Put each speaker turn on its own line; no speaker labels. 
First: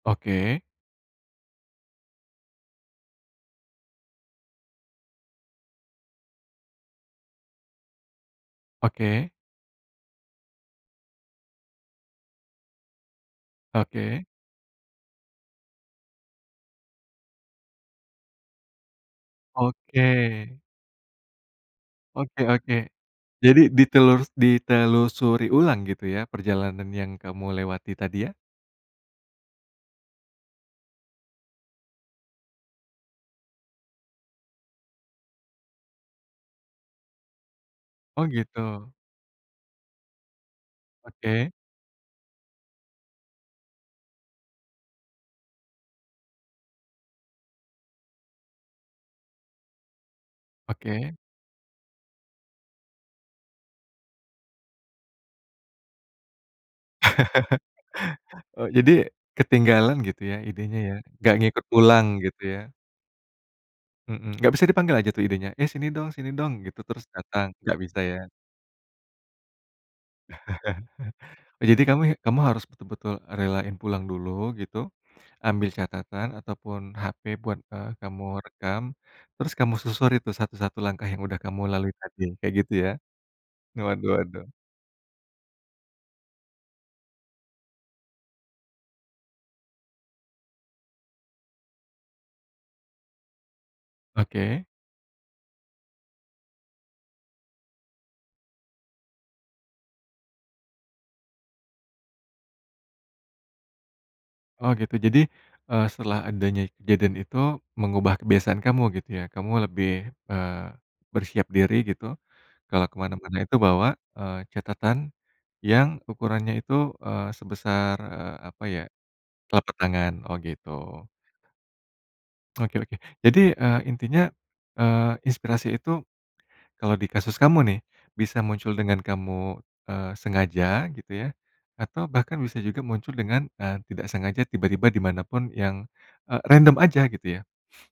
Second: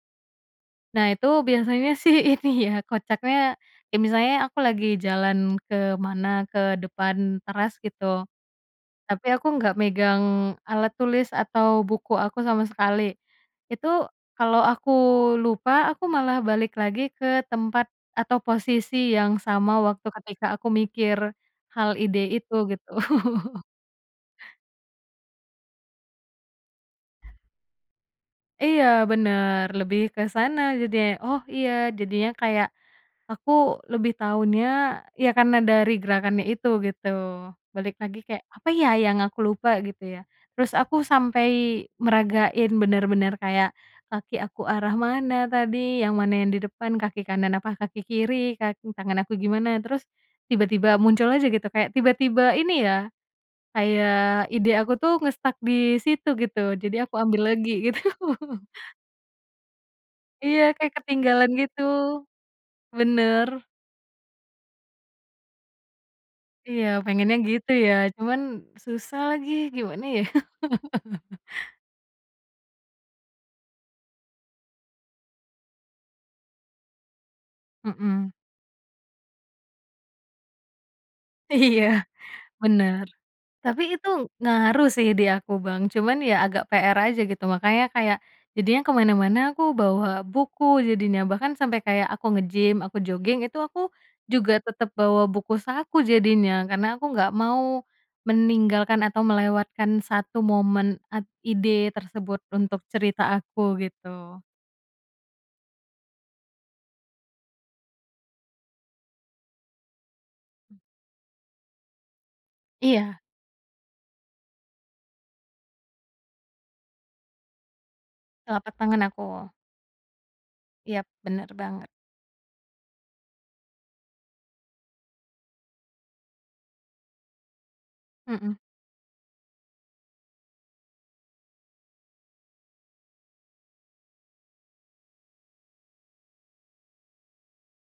Oke.
Nah, itu biasanya sih ini ya, kocaknya kayak misalnya aku lagi jalan kemana, ke depan teras, gitu. Tapi
Oke.
aku nggak megang alat tulis atau buku aku sama sekali. Itu
Oke.
kalau aku lupa, aku malah balik lagi ke tempat atau posisi yang sama
Oke.
waktu ketika aku mikir hal ide
Oke
itu,
oke.
gitu.
Jadi ditelur ditelusuri ulang gitu ya perjalanan yang kamu lewati tadi, ya?
Iya, bener, lebih ke sana jadinya. Oh, iya, jadinya kayak aku lebih taunya ya karena dari gerakannya itu, gitu. Balik lagi
Oh,
kayak, "Apa ya,
gitu.
yang aku lupa?", gitu ya, terus aku sampai
Oke.
meragain benar-benar kayak kaki aku arah mana tadi, yang mana yang di depan, kaki kanan apa kaki kiri, kaki tangan aku gimana. Terus tiba-tiba
Oke.
muncul aja gitu, kayak tiba-tiba ini ya, kayak ide aku tuh nge-stuck disitu, gitu, jadi aku ambil lagi, gitu.
Oh, jadi ketinggalan, gitu ya,
Iya,
idenya
kayak
ya, nggak
ketinggalan
ngikut
gitu,
pulang, gitu ya?
bener.
Mhm, nggak bisa dipanggil aja tuh idenya, "Eh, sini dong sini dong", gitu,
Iya,
terus
pengennya
datang,
gitu
nggak
ya,
bisa, ya?
cuman susah lagi, gimana, ya.
Jadi kamu kamu harus betul-betul relain pulang dulu, gitu, ambil catatan ataupun HP buat, eee, kamu
Mhm.
rekam, terus kamu susuri tuh 1-1 langkah yang udah kamu lalui
Iya,
tadi, kayak gitu, ya?
bener, tapi itu
Waduh waduh.
ngaruh sih di aku, Bang, cuman ya agak PR aja gitu, makanya kayak jadinya kemana-mana aku bawa buku, jadinya bahkan sampai kayak aku ngegym, aku joging, itu aku juga
Oke.
tetap bawa buku saku jadinya. Karena aku nggak mau meninggalkan atau melewatkan 1 momen at ide tersebut untuk cerita aku, gitu.
Oh, gitu, jadi, eee, setelah adanya kejadian itu mengubah kebiasaan kamu, gitu ya? Kamu lebih, eee, bersiap diri gitu, kalau
Iya.
kemana-mana itu bawa, eee, catatan yang ukurannya itu, eee, sebesar eee, apa
Telapak
ya,
tangan aku.
telapak tangan? Oh, gitu.
Iya, bener banget.
Oke oke. Jadi, eee, intinya, eee, inspirasi itu kalau di kasus kamu nih, bisa
Mhm.
muncul dengan kamu, eee, sengaja gitu ya, atau bahkan bisa juga muncul dengan, eee, tidak sengaja tiba-tiba dimanapun yang, eee, random aja, gitu ya?